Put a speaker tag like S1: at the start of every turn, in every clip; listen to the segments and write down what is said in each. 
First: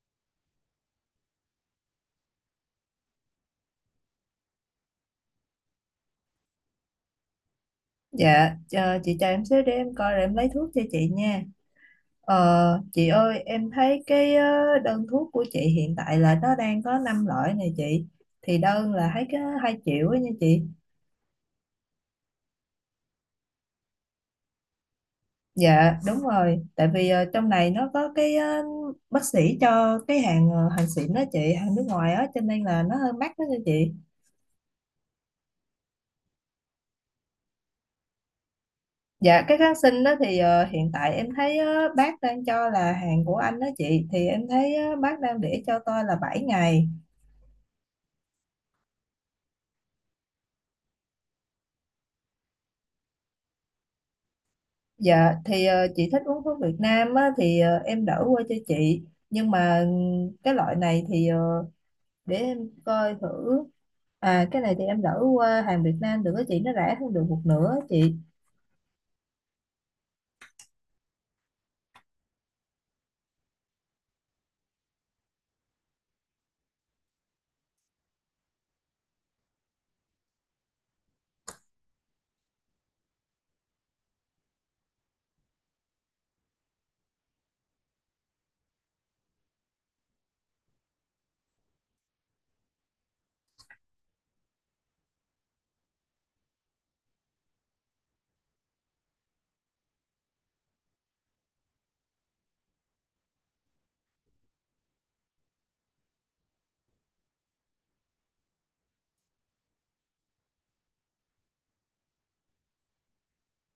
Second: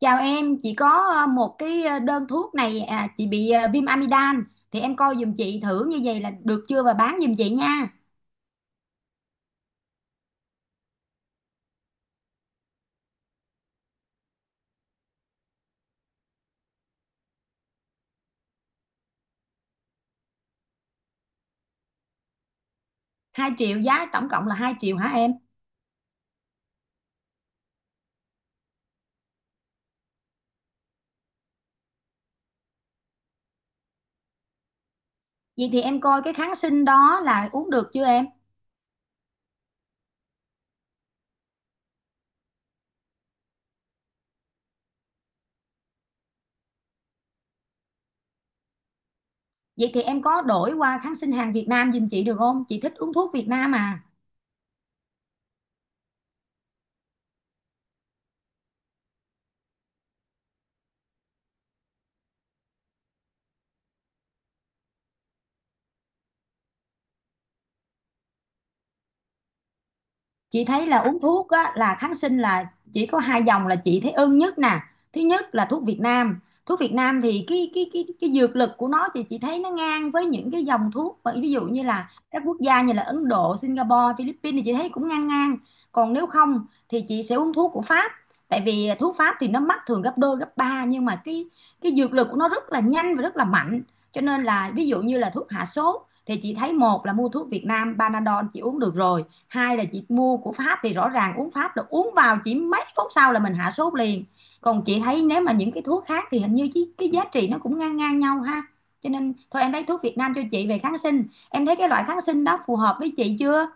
S1: Chào em, chị có một cái đơn thuốc này à, chị bị viêm amidan thì em coi giùm chị thử như vậy là được chưa và bán giùm chị nha.
S2: Dạ, ờ, chị chờ em xíu để em coi rồi em lấy thuốc cho chị nha. Chị ơi, em thấy đơn thuốc của chị hiện tại là nó đang có 5 loại này chị. Thì đơn là thấy cái 2 triệu ấy nha chị.
S1: 2.000.000, giá tổng cộng là 2.000.000 hả em?
S2: Dạ, đúng rồi. Tại vì trong này nó có bác sĩ cho cái hàng xịn đó chị, hàng nước ngoài á, cho nên là nó hơi mắc đó nha chị.
S1: Vậy thì em coi cái kháng sinh đó là uống được chưa em?
S2: Dạ, cái kháng sinh đó thì hiện tại em thấy bác đang cho là hàng của anh đó chị. Thì em thấy bác đang để cho tôi là 7 ngày.
S1: Vậy thì em có đổi qua kháng sinh hàng Việt Nam giùm chị được không? Chị thích uống thuốc Việt Nam à.
S2: Dạ thì chị thích uống thuốc Việt Nam á, thì em đỡ qua cho chị, nhưng mà cái loại này thì để em coi thử. À, cái này thì em đỡ qua hàng Việt Nam được á chị, nó rẻ hơn được một nửa á chị.
S1: Chị thấy là uống thuốc á, là kháng sinh là chỉ có hai dòng là chị thấy ưng nhất nè. Thứ nhất là thuốc Việt Nam, thuốc Việt Nam thì cái dược lực của nó thì chị thấy nó ngang với những cái dòng thuốc, mà ví dụ như là các quốc gia như là Ấn Độ, Singapore, Philippines thì chị thấy cũng ngang ngang. Còn nếu không thì chị sẽ uống thuốc của Pháp, tại vì thuốc Pháp thì nó mắc thường gấp đôi gấp ba, nhưng mà cái dược lực của nó rất là nhanh và rất là mạnh. Cho nên là ví dụ như là thuốc hạ sốt thì chị thấy, một là mua thuốc Việt Nam, Panadol chị uống được rồi; hai là chị mua của Pháp, thì rõ ràng uống Pháp là uống vào chỉ mấy phút sau là mình hạ sốt liền. Còn chị thấy nếu mà những cái thuốc khác thì hình như cái giá trị nó cũng ngang ngang nhau ha. Cho nên thôi em lấy thuốc Việt Nam cho chị về kháng sinh. Em thấy cái loại kháng sinh đó phù hợp với chị chưa?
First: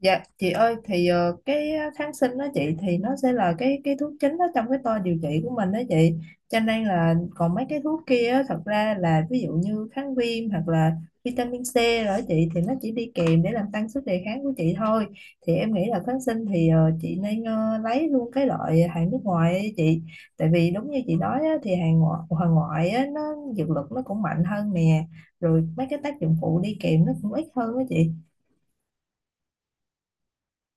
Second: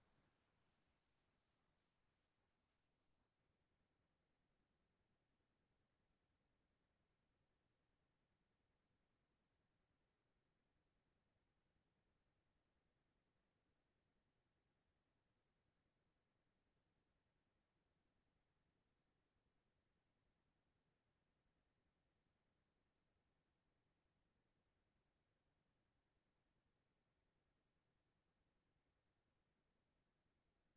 S2: Dạ chị ơi thì kháng sinh đó chị thì nó sẽ là cái thuốc chính đó trong cái toa điều trị của mình đó chị, cho nên là còn mấy cái thuốc kia á, thật ra là ví dụ như kháng viêm hoặc là vitamin C rồi đó chị, thì nó chỉ đi kèm để làm tăng sức đề kháng của chị thôi. Thì em nghĩ là kháng sinh thì chị nên lấy luôn cái loại hàng nước ngoài ấy chị. Tại vì đúng như chị nói á, thì hàng ngoại á, nó dược lực nó cũng mạnh hơn nè, rồi mấy cái tác dụng phụ đi kèm nó cũng ít hơn đó chị.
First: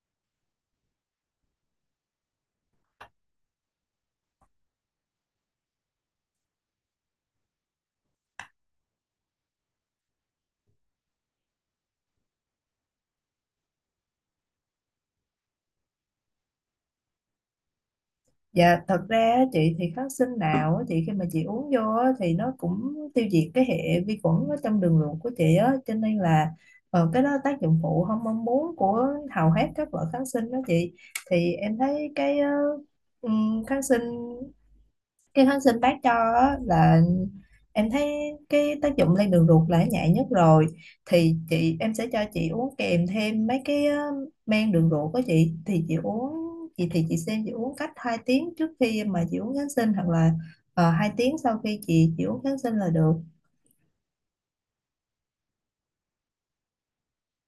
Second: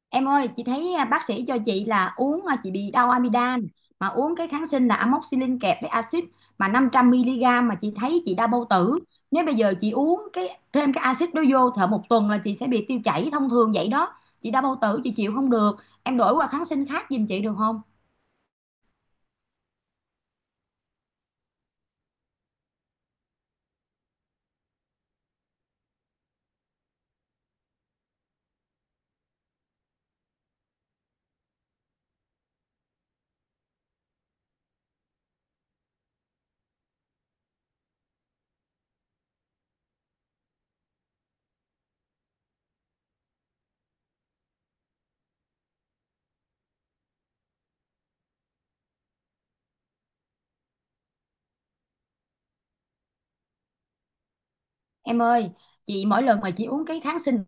S1: Em ơi, chị thấy à, bác sĩ cho chị là uống à, chị bị đau amidan mà uống cái kháng sinh là amoxicillin kẹp với axit, mà 500 mg, mà chị thấy chị đau bao tử. Nếu bây giờ chị uống cái thêm cái axit đó vô thở một tuần là chị sẽ bị tiêu chảy thông thường vậy đó. Chị đau bao tử chị chịu không được. Em đổi qua kháng sinh khác giùm chị được không?
S2: Dạ thật ra á, chị thì kháng sinh nào á, chị khi mà chị uống vô á, thì nó cũng tiêu diệt cái hệ vi khuẩn ở trong đường ruột của chị á, cho nên là cái đó tác dụng phụ không mong muốn của hầu hết các loại kháng sinh đó chị. Thì em thấy ừm, kháng sinh cái kháng sinh bác cho á, là em thấy cái tác dụng lên đường ruột là nhẹ nhất rồi. Thì em sẽ cho chị uống kèm thêm mấy cái men đường ruột của chị, thì chị uống, chị xem chị uống cách 2 tiếng trước khi mà chị uống kháng sinh hoặc là 2 tiếng sau khi chị uống kháng sinh là được.
S1: Em ơi, chị mỗi lần mà chị uống cái kháng sinh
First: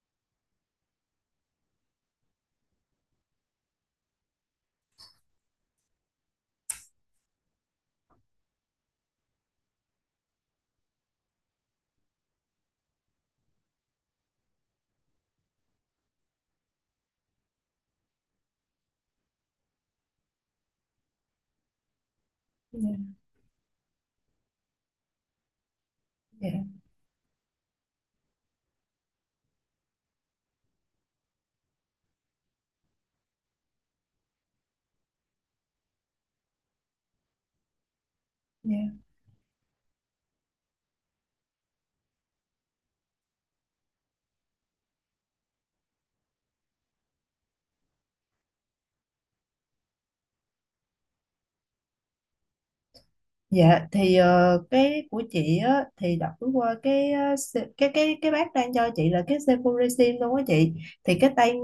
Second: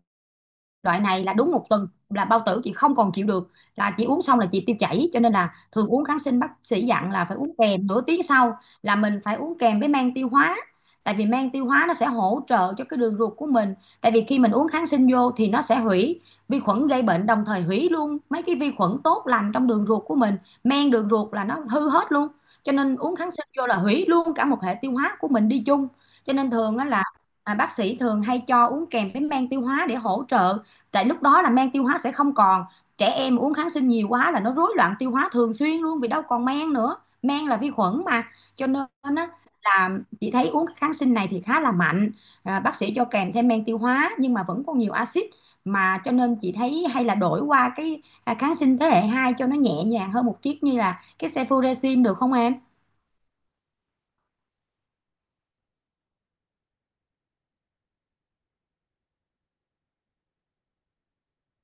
S1: loại này là đúng một tuần là bao tử chị không còn chịu được, là chị uống xong là chị tiêu chảy. Cho nên là thường uống kháng sinh bác sĩ dặn là phải uống kèm nửa tiếng sau là mình phải uống kèm với men tiêu hóa, tại vì men tiêu hóa nó sẽ hỗ trợ cho cái đường ruột của mình. Tại vì khi mình uống kháng sinh vô thì nó sẽ hủy vi khuẩn gây bệnh, đồng thời hủy luôn mấy cái vi khuẩn tốt lành trong đường ruột của mình, men đường ruột là nó hư hết luôn. Cho
S2: Dạ,
S1: nên uống kháng sinh vô là hủy luôn cả một hệ tiêu hóa của mình đi chung. Cho
S2: dạ,
S1: nên thường á là à, bác sĩ thường hay cho uống kèm với men tiêu hóa để hỗ trợ, tại lúc đó là men tiêu hóa sẽ không còn. Trẻ em uống kháng sinh nhiều quá là nó rối loạn tiêu hóa thường xuyên luôn, vì đâu còn men nữa, men là vi khuẩn mà. Cho nên
S2: dạ.
S1: á là chị thấy uống cái kháng sinh này thì khá là mạnh, à, bác sĩ cho kèm thêm men tiêu hóa nhưng mà vẫn còn nhiều axit, mà cho nên chị thấy hay là đổi qua cái à, kháng sinh thế hệ 2 cho nó nhẹ nhàng hơn một chút như là cái cefuroxim được không em?
S2: Dạ thì cái của chị á thì đọc qua cái ờ, se- cái bác đang cho chị là cái cefuroxim luôn á chị. Thì cái tên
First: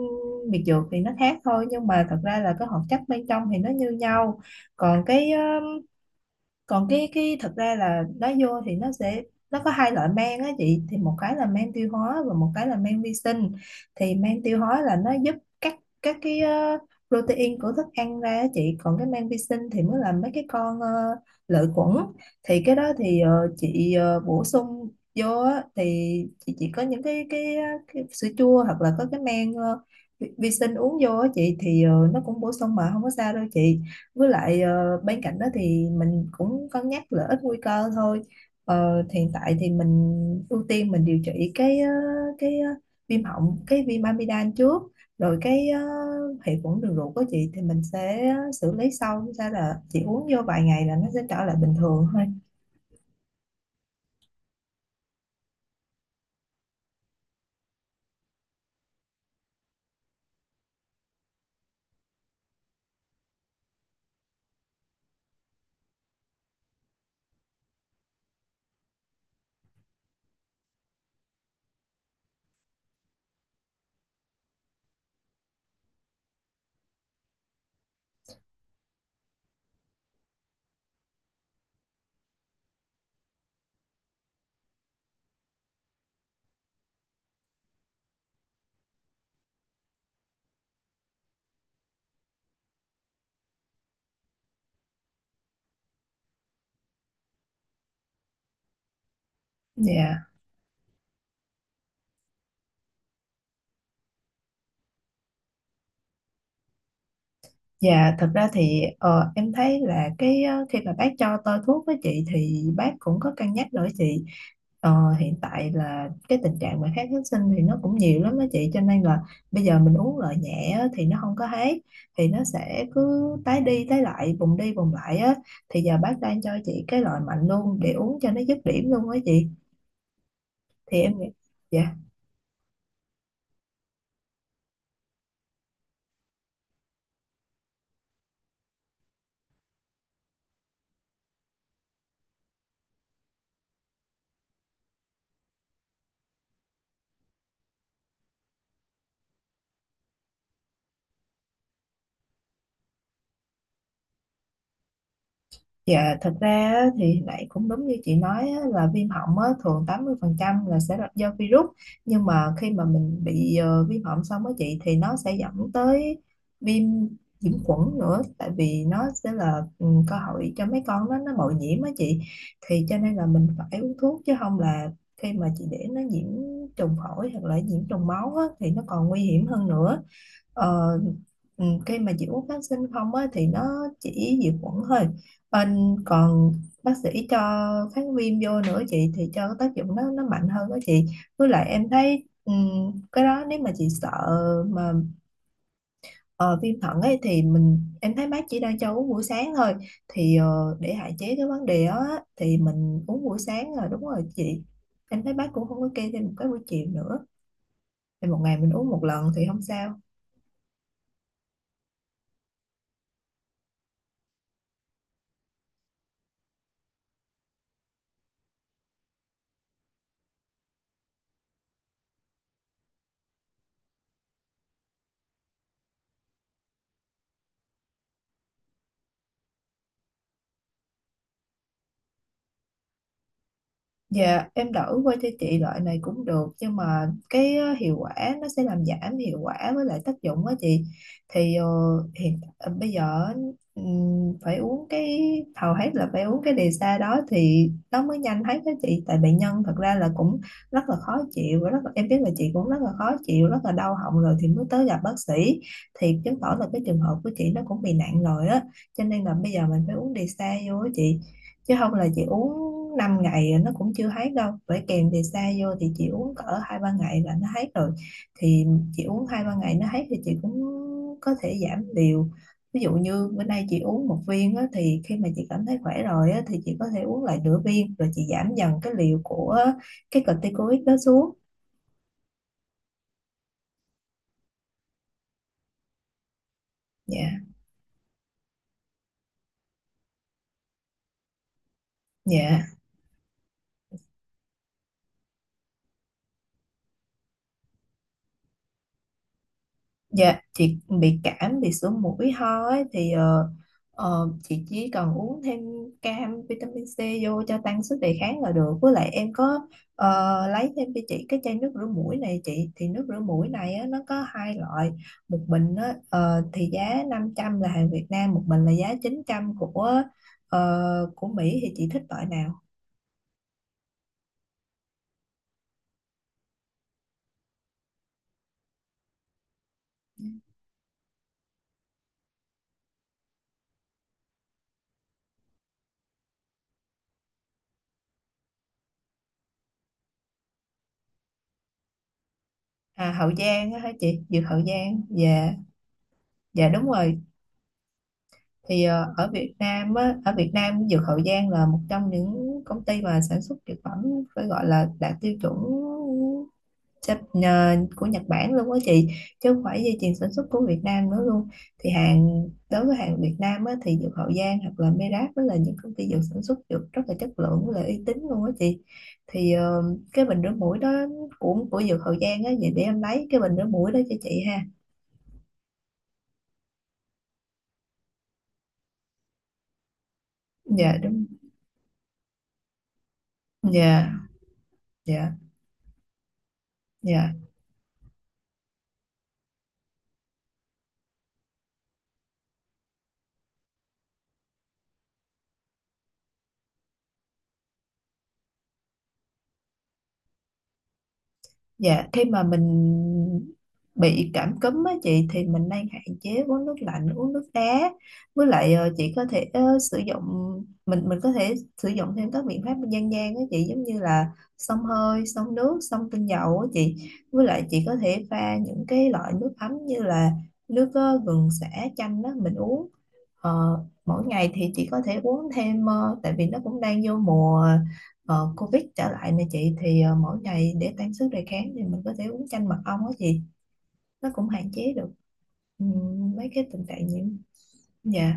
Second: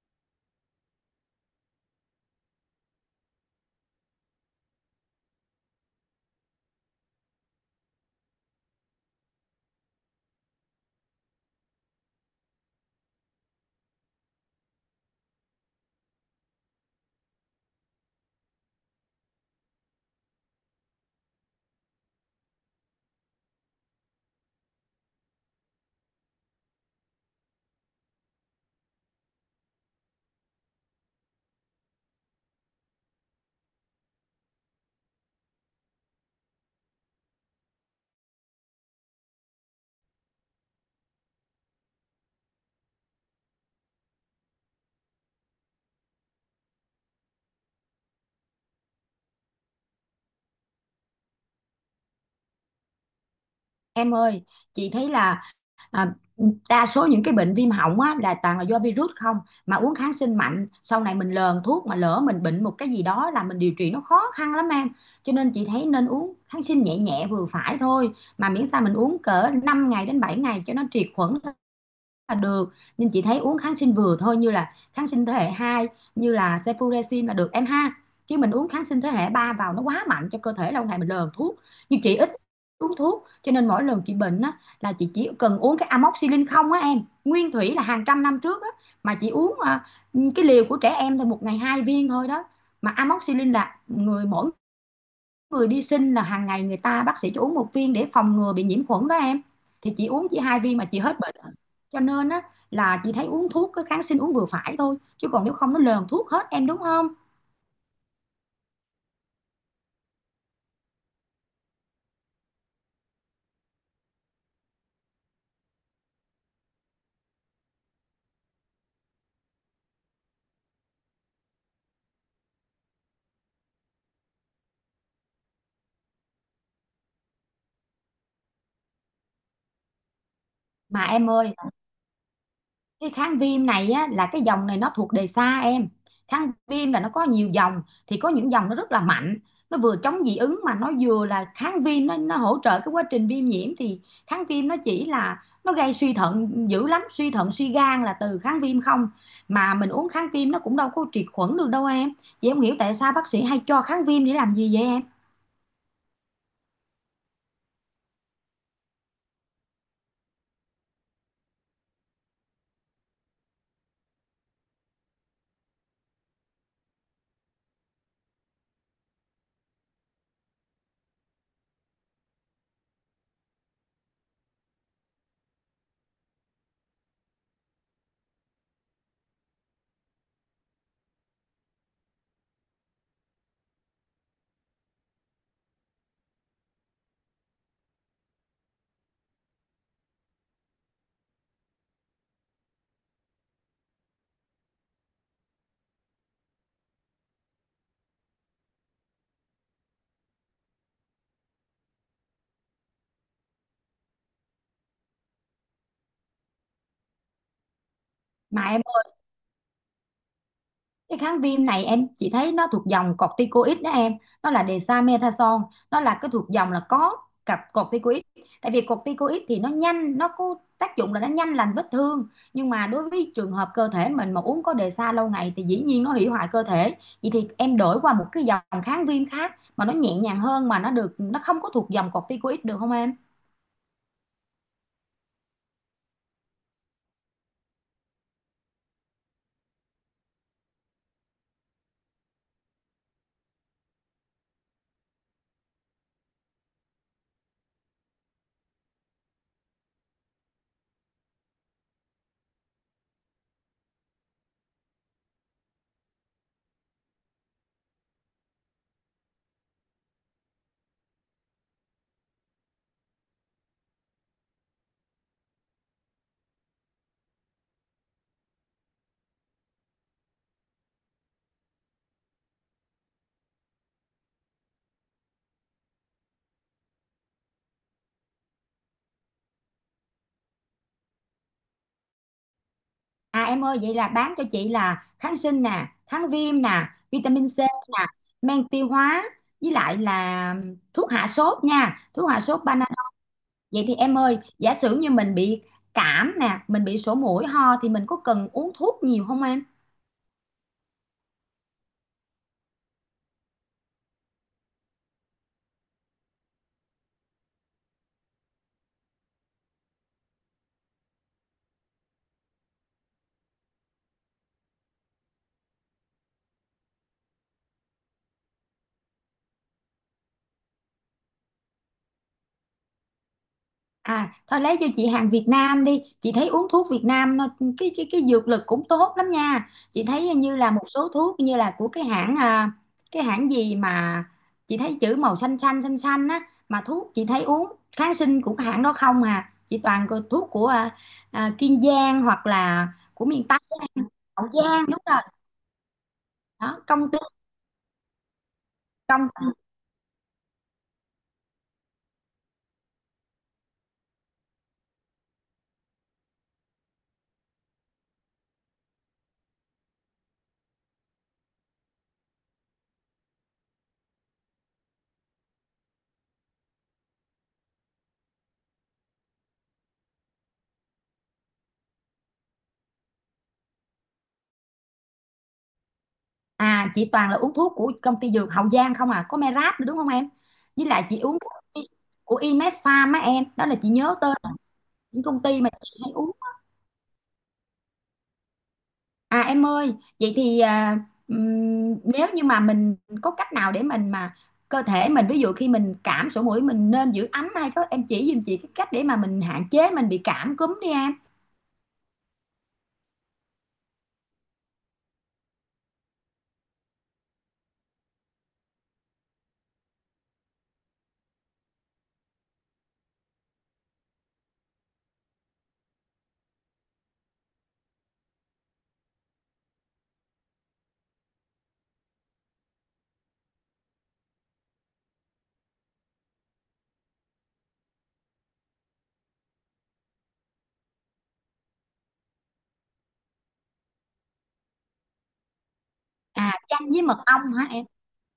S2: biệt dược thì nó khác thôi, nhưng mà thật ra là cái hoạt chất bên trong thì nó như nhau. Còn cái ờ, còn cái cái thật ra là lá vô thì nó sẽ, nó có hai loại men á chị, thì một cái là men tiêu hóa và một cái là men vi sinh. Thì men tiêu hóa là nó giúp cắt các cái protein của thức ăn ra á chị, còn cái men vi sinh thì mới là mấy cái con lợi khuẩn. Thì cái đó thì chị bổ sung vô á, thì chị chỉ có những cái sữa chua hoặc là có cái men ờ, vi vi sinh uống vô á chị, thì nó cũng bổ sung mà không có sao đâu chị. Với lại bên cạnh đó thì mình cũng cân nhắc lợi ích nguy cơ thôi. Hiện tại thì mình ưu tiên mình điều trị cái viêm họng cái viêm amidan trước, rồi cái hệ khuẩn đường ruột của chị thì mình sẽ xử lý sau. Sao là chị uống vô vài ngày là nó sẽ trở lại bình thường thôi.
S1: Em ơi, chị thấy là à, đa số những cái bệnh viêm họng á, là toàn là do virus không, mà uống kháng sinh mạnh sau này mình lờn thuốc, mà lỡ mình bệnh một cái gì đó là mình điều trị nó khó khăn lắm em. Cho nên chị thấy nên uống kháng sinh nhẹ nhẹ vừa phải thôi, mà miễn sao mình uống cỡ 5 ngày đến 7 ngày cho nó triệt khuẩn là được. Nhưng chị thấy uống kháng sinh vừa thôi, như là kháng sinh thế hệ 2 như là cefuroxim là được em ha. Chứ mình uống kháng sinh thế hệ 3 vào nó quá mạnh cho cơ thể, lâu ngày mình lờn thuốc. Nhưng chị ít uống thuốc, cho nên mỗi lần chị bệnh á, là chị chỉ cần uống cái amoxicillin không á em. Nguyên thủy là hàng trăm năm trước á, mà chị uống à, cái liều của trẻ em thôi, một ngày hai viên thôi đó. Mà amoxicillin là người mỗi người đi sinh là hàng ngày người ta bác sĩ cho uống một viên để phòng ngừa bị nhiễm khuẩn đó em. Thì chị
S2: Dạ.
S1: uống chỉ hai viên mà chị hết bệnh. Cho nên á là chị thấy uống thuốc cái kháng sinh uống vừa phải thôi, chứ còn nếu không nó lờn thuốc hết em đúng không?
S2: Dạ, thật ra thì em thấy là khi mà bác cho tôi thuốc với chị thì bác cũng có cân nhắc đổi chị. Ờ, hiện tại là cái tình trạng mà kháng kháng sinh thì nó cũng nhiều lắm đó chị, cho nên là bây giờ mình uống loại nhẹ á, thì nó không có hết, thì nó sẽ cứ tái đi tái lại vùng đi vùng lại á. Thì giờ bác đang cho chị cái loại mạnh luôn để uống cho nó dứt điểm luôn á chị. Thì
S1: Mà
S2: em nghĩ,
S1: em ơi,
S2: dạ.
S1: cái kháng viêm này á, là cái dòng này nó thuộc đề xa em. Kháng viêm là nó có nhiều dòng, thì có những dòng nó rất là mạnh, nó vừa chống dị ứng mà nó vừa là kháng viêm, nó hỗ trợ cái quá trình viêm nhiễm. Thì kháng viêm nó chỉ là nó gây suy thận dữ lắm, suy thận suy gan là từ kháng viêm không, mà mình uống kháng viêm nó cũng đâu có triệt khuẩn được đâu em. Chị không hiểu tại sao bác sĩ hay cho kháng viêm để làm gì vậy em?
S2: Dạ, thật ra á, thì lại cũng đúng như chị nói á, là viêm họng á, thường 80% là sẽ là do virus, nhưng mà khi mà mình bị viêm họng xong á chị thì nó sẽ dẫn tới viêm nhiễm khuẩn nữa, tại vì nó sẽ là ừ, cơ hội cho mấy con nó bội nhiễm á chị. Thì cho nên là mình phải uống thuốc, chứ không là khi mà chị để nó nhiễm trùng phổi hoặc là nhiễm trùng máu á, thì nó còn nguy hiểm hơn nữa. Ờ, cái mà dịch uống kháng sinh không á, thì nó chỉ diệt khuẩn thôi, còn bác sĩ cho kháng viêm vô nữa chị, thì cho cái tác dụng nó mạnh hơn đó chị. Với lại em thấy cái đó nếu mà chị sợ mà ờ, viêm thận ấy thì em thấy bác chỉ đang cho uống buổi sáng thôi. Thì để hạn chế cái vấn đề đó á, thì mình uống buổi sáng là đúng rồi chị. Em thấy bác cũng không có kê thêm một cái buổi chiều nữa, thì một ngày mình
S1: Em
S2: uống một lần thì không sao.
S1: cái kháng viêm này em chỉ thấy nó thuộc dòng corticoid đó em, nó là dexamethasone, nó là cái thuộc dòng là có cặp corticoid. Tại vì corticoid thì nó nhanh, nó có tác dụng là nó nhanh lành vết thương, nhưng mà đối với trường hợp cơ thể mình mà uống có dexa lâu ngày thì dĩ nhiên nó hủy hoại cơ thể. Vậy thì em đổi qua một cái dòng kháng viêm khác mà nó nhẹ nhàng hơn, mà nó được, nó không có thuộc dòng corticoid được không em?
S2: Dạ em đổi qua cho chị loại này cũng được, nhưng mà hiệu quả nó sẽ làm giảm hiệu quả với lại tác dụng á chị. Thì bây giờ phải uống cái hầu hết là phải uống cái đề xa đó thì nó mới nhanh hết đó chị, tại bệnh nhân thật ra là cũng rất là khó chịu và rất là, em biết là chị cũng rất là khó chịu rất là đau họng rồi thì mới tới gặp bác sĩ. Thì chứng tỏ là cái trường hợp của chị nó cũng bị nặng rồi á, cho nên là bây giờ mình phải uống đề xa vô á chị. Chứ không là chị uống 5 ngày nó cũng chưa hết đâu, bởi kèm thì xa vô thì chị uống cỡ hai ba ngày là nó hết rồi. Thì chị uống hai ba ngày nó hết thì chị cũng có thể giảm liều. Ví dụ như bữa nay chị uống một viên á, thì khi mà chị cảm thấy khỏe rồi á, thì chị có thể uống lại nửa viên rồi chị giảm dần cái liều của cái corticoid đó xuống.
S1: À em ơi, vậy là bán cho chị là kháng sinh nè, kháng viêm nè,
S2: Dạ.
S1: vitamin C nè, men tiêu hóa, với lại là thuốc hạ sốt nha, thuốc hạ sốt
S2: Dạ.
S1: Panadol. Vậy thì em ơi, giả sử như mình bị cảm nè, mình bị sổ mũi ho thì mình có cần uống thuốc nhiều không em?
S2: Dạ, chị bị cảm, bị sổ mũi ho ấy, thì chị chỉ cần uống thêm cam vitamin C vô cho tăng sức đề kháng là được. Với lại em có lấy thêm cho chị cái chai nước rửa mũi này chị. Thì nước rửa mũi này á, nó có hai loại. Một bình á, thì giá 500 là hàng Việt Nam, một bình là giá 900 của ờ, của Mỹ, thì chị thích loại nào?
S1: À, thôi lấy cho chị hàng Việt Nam đi. Chị thấy uống thuốc Việt Nam nó- cái dược lực cũng tốt lắm nha. Chị thấy như là một số thuốc như là của cái hãng à, cái hãng gì mà chị thấy chữ màu xanh xanh xanh xanh á, mà thuốc chị thấy uống kháng sinh của cái hãng đó không à. Chị toàn có thuốc của à, à, Kiên Giang hoặc là
S2: À,
S1: của
S2: Hậu
S1: miền Tây,
S2: Giang á
S1: á,
S2: hả chị? Dược
S1: Hậu
S2: Hậu
S1: Giang
S2: Giang.
S1: đúng rồi.
S2: Dạ, dạ
S1: Đó,
S2: đúng
S1: công ty,
S2: rồi. Thì
S1: công.
S2: ở Việt Nam á, ở Việt Nam Dược Hậu Giang là một trong những công ty mà sản xuất dược phẩm phải gọi là đạt tiêu chuẩn của Nhật Bản luôn á chị, chứ không phải dây chuyền sản xuất của Việt Nam nữa luôn. Thì hàng đối với hàng Việt Nam á, thì Dược Hậu Giang hoặc là Merap đó là những công ty dược sản xuất dược rất là chất lượng với lại uy tín luôn á chị. Thì cái bình rửa mũi đó của Dược Hậu Giang á, vậy để em lấy cái bình rửa mũi đó cho chị ha.
S1: À chị toàn là uống thuốc của công ty Dược Hậu Giang không à. Có Merap nữa đúng không em? Với
S2: Dạ
S1: lại chị
S2: đúng.
S1: uống của Imed Farm á em. Đó là chị
S2: Dạ.
S1: nhớ tên những
S2: Dạ.
S1: công ty mà chị hay uống.
S2: Dạ.
S1: À em ơi, vậy thì à, nếu như mà mình có cách nào để mình mà cơ thể mình, ví dụ khi mình cảm sổ mũi, mình nên giữ ấm hay có em chỉ giùm chị cái cách để mà mình hạn chế mình bị cảm cúm đi em.
S2: Dạ, khi mà mình bị cảm cúm á chị thì mình nên hạn chế uống nước lạnh, uống nước đá. Với lại chị có thể sử dụng, mình có thể sử dụng thêm các biện pháp dân gian á chị, giống như là xông hơi, xông nước, xông tinh dầu á chị. Với lại chị có thể pha những cái loại nước ấm như là nước gừng sả chanh đó mình uống. Ờ, Mỗi ngày thì chị có thể uống thêm tại vì nó cũng đang vô mùa Covid trở lại nè chị, thì mỗi ngày để tăng sức đề kháng thì mình có thể uống chanh mật ong á chị, nó cũng hạn chế được mấy
S1: À
S2: cái tình
S1: chanh với
S2: trạng
S1: mật
S2: nhiễm.
S1: ong hả em?
S2: Dạ.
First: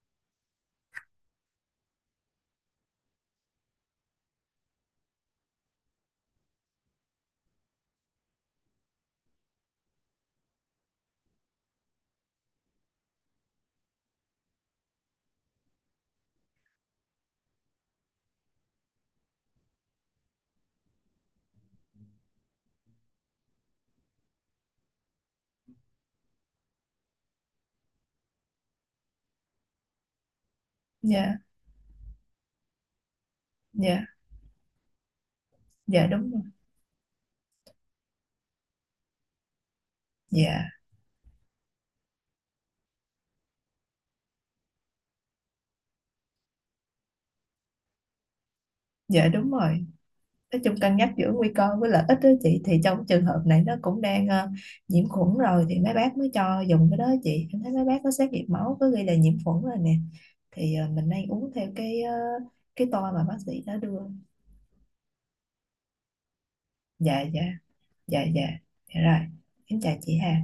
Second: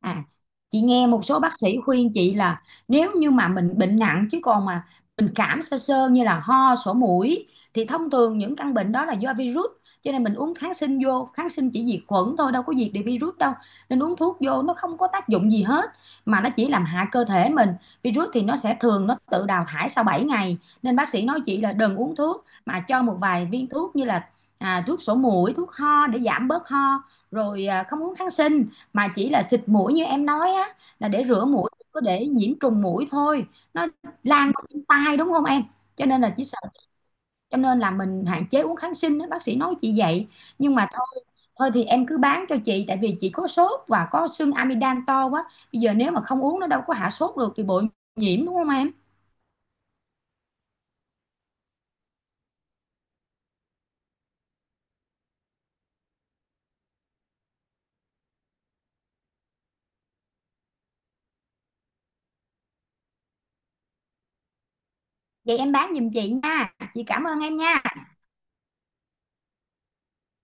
S1: À, chị nghe một số bác sĩ khuyên chị là nếu như mà mình bệnh nặng, chứ còn mà mình cảm sơ sơ như là ho, sổ mũi, thì thông thường những căn bệnh đó là do virus, cho nên mình uống kháng sinh vô, kháng sinh chỉ diệt khuẩn thôi đâu có diệt được virus đâu. Nên uống thuốc vô nó không có tác dụng gì hết, mà nó chỉ làm hại cơ thể mình. Virus thì nó sẽ thường nó tự đào thải sau 7 ngày, nên bác sĩ nói chị là đừng uống thuốc, mà cho một vài viên thuốc như là à, thuốc sổ mũi, thuốc ho để giảm bớt ho, rồi à, không uống kháng sinh, mà chỉ là xịt mũi như em nói á, là để
S2: Dạ.
S1: rửa mũi, có để nhiễm trùng mũi thôi nó
S2: Dạ.
S1: lan qua đến tai đúng không em. Cho
S2: Dạ
S1: nên là
S2: đúng rồi.
S1: chỉ sợ, cho nên là mình hạn chế uống kháng sinh đó, bác sĩ nói chị vậy.
S2: Dạ.
S1: Nhưng mà thôi, thôi thì em cứ bán cho chị, tại vì chị có sốt và có sưng amidan to quá, bây giờ nếu mà không uống nó đâu có hạ sốt được thì bội nhiễm đúng không em.
S2: Dạ đúng rồi. Nói chung cân nhắc giữa nguy cơ với lợi ích đó chị, thì trong trường hợp này nó cũng đang nhiễm khuẩn rồi thì mấy bác mới cho dùng cái đó chị, em thấy mấy bác có xét nghiệm máu có ghi là nhiễm khuẩn rồi nè. Thì mình nên uống theo cái toa mà bác sĩ đã đưa.
S1: Vậy em bán giùm chị nha, chị
S2: Dạ.
S1: cảm
S2: Dạ.
S1: ơn em nha.
S2: Dạ. Dạ. Dạ rồi. Em chào chị Hà.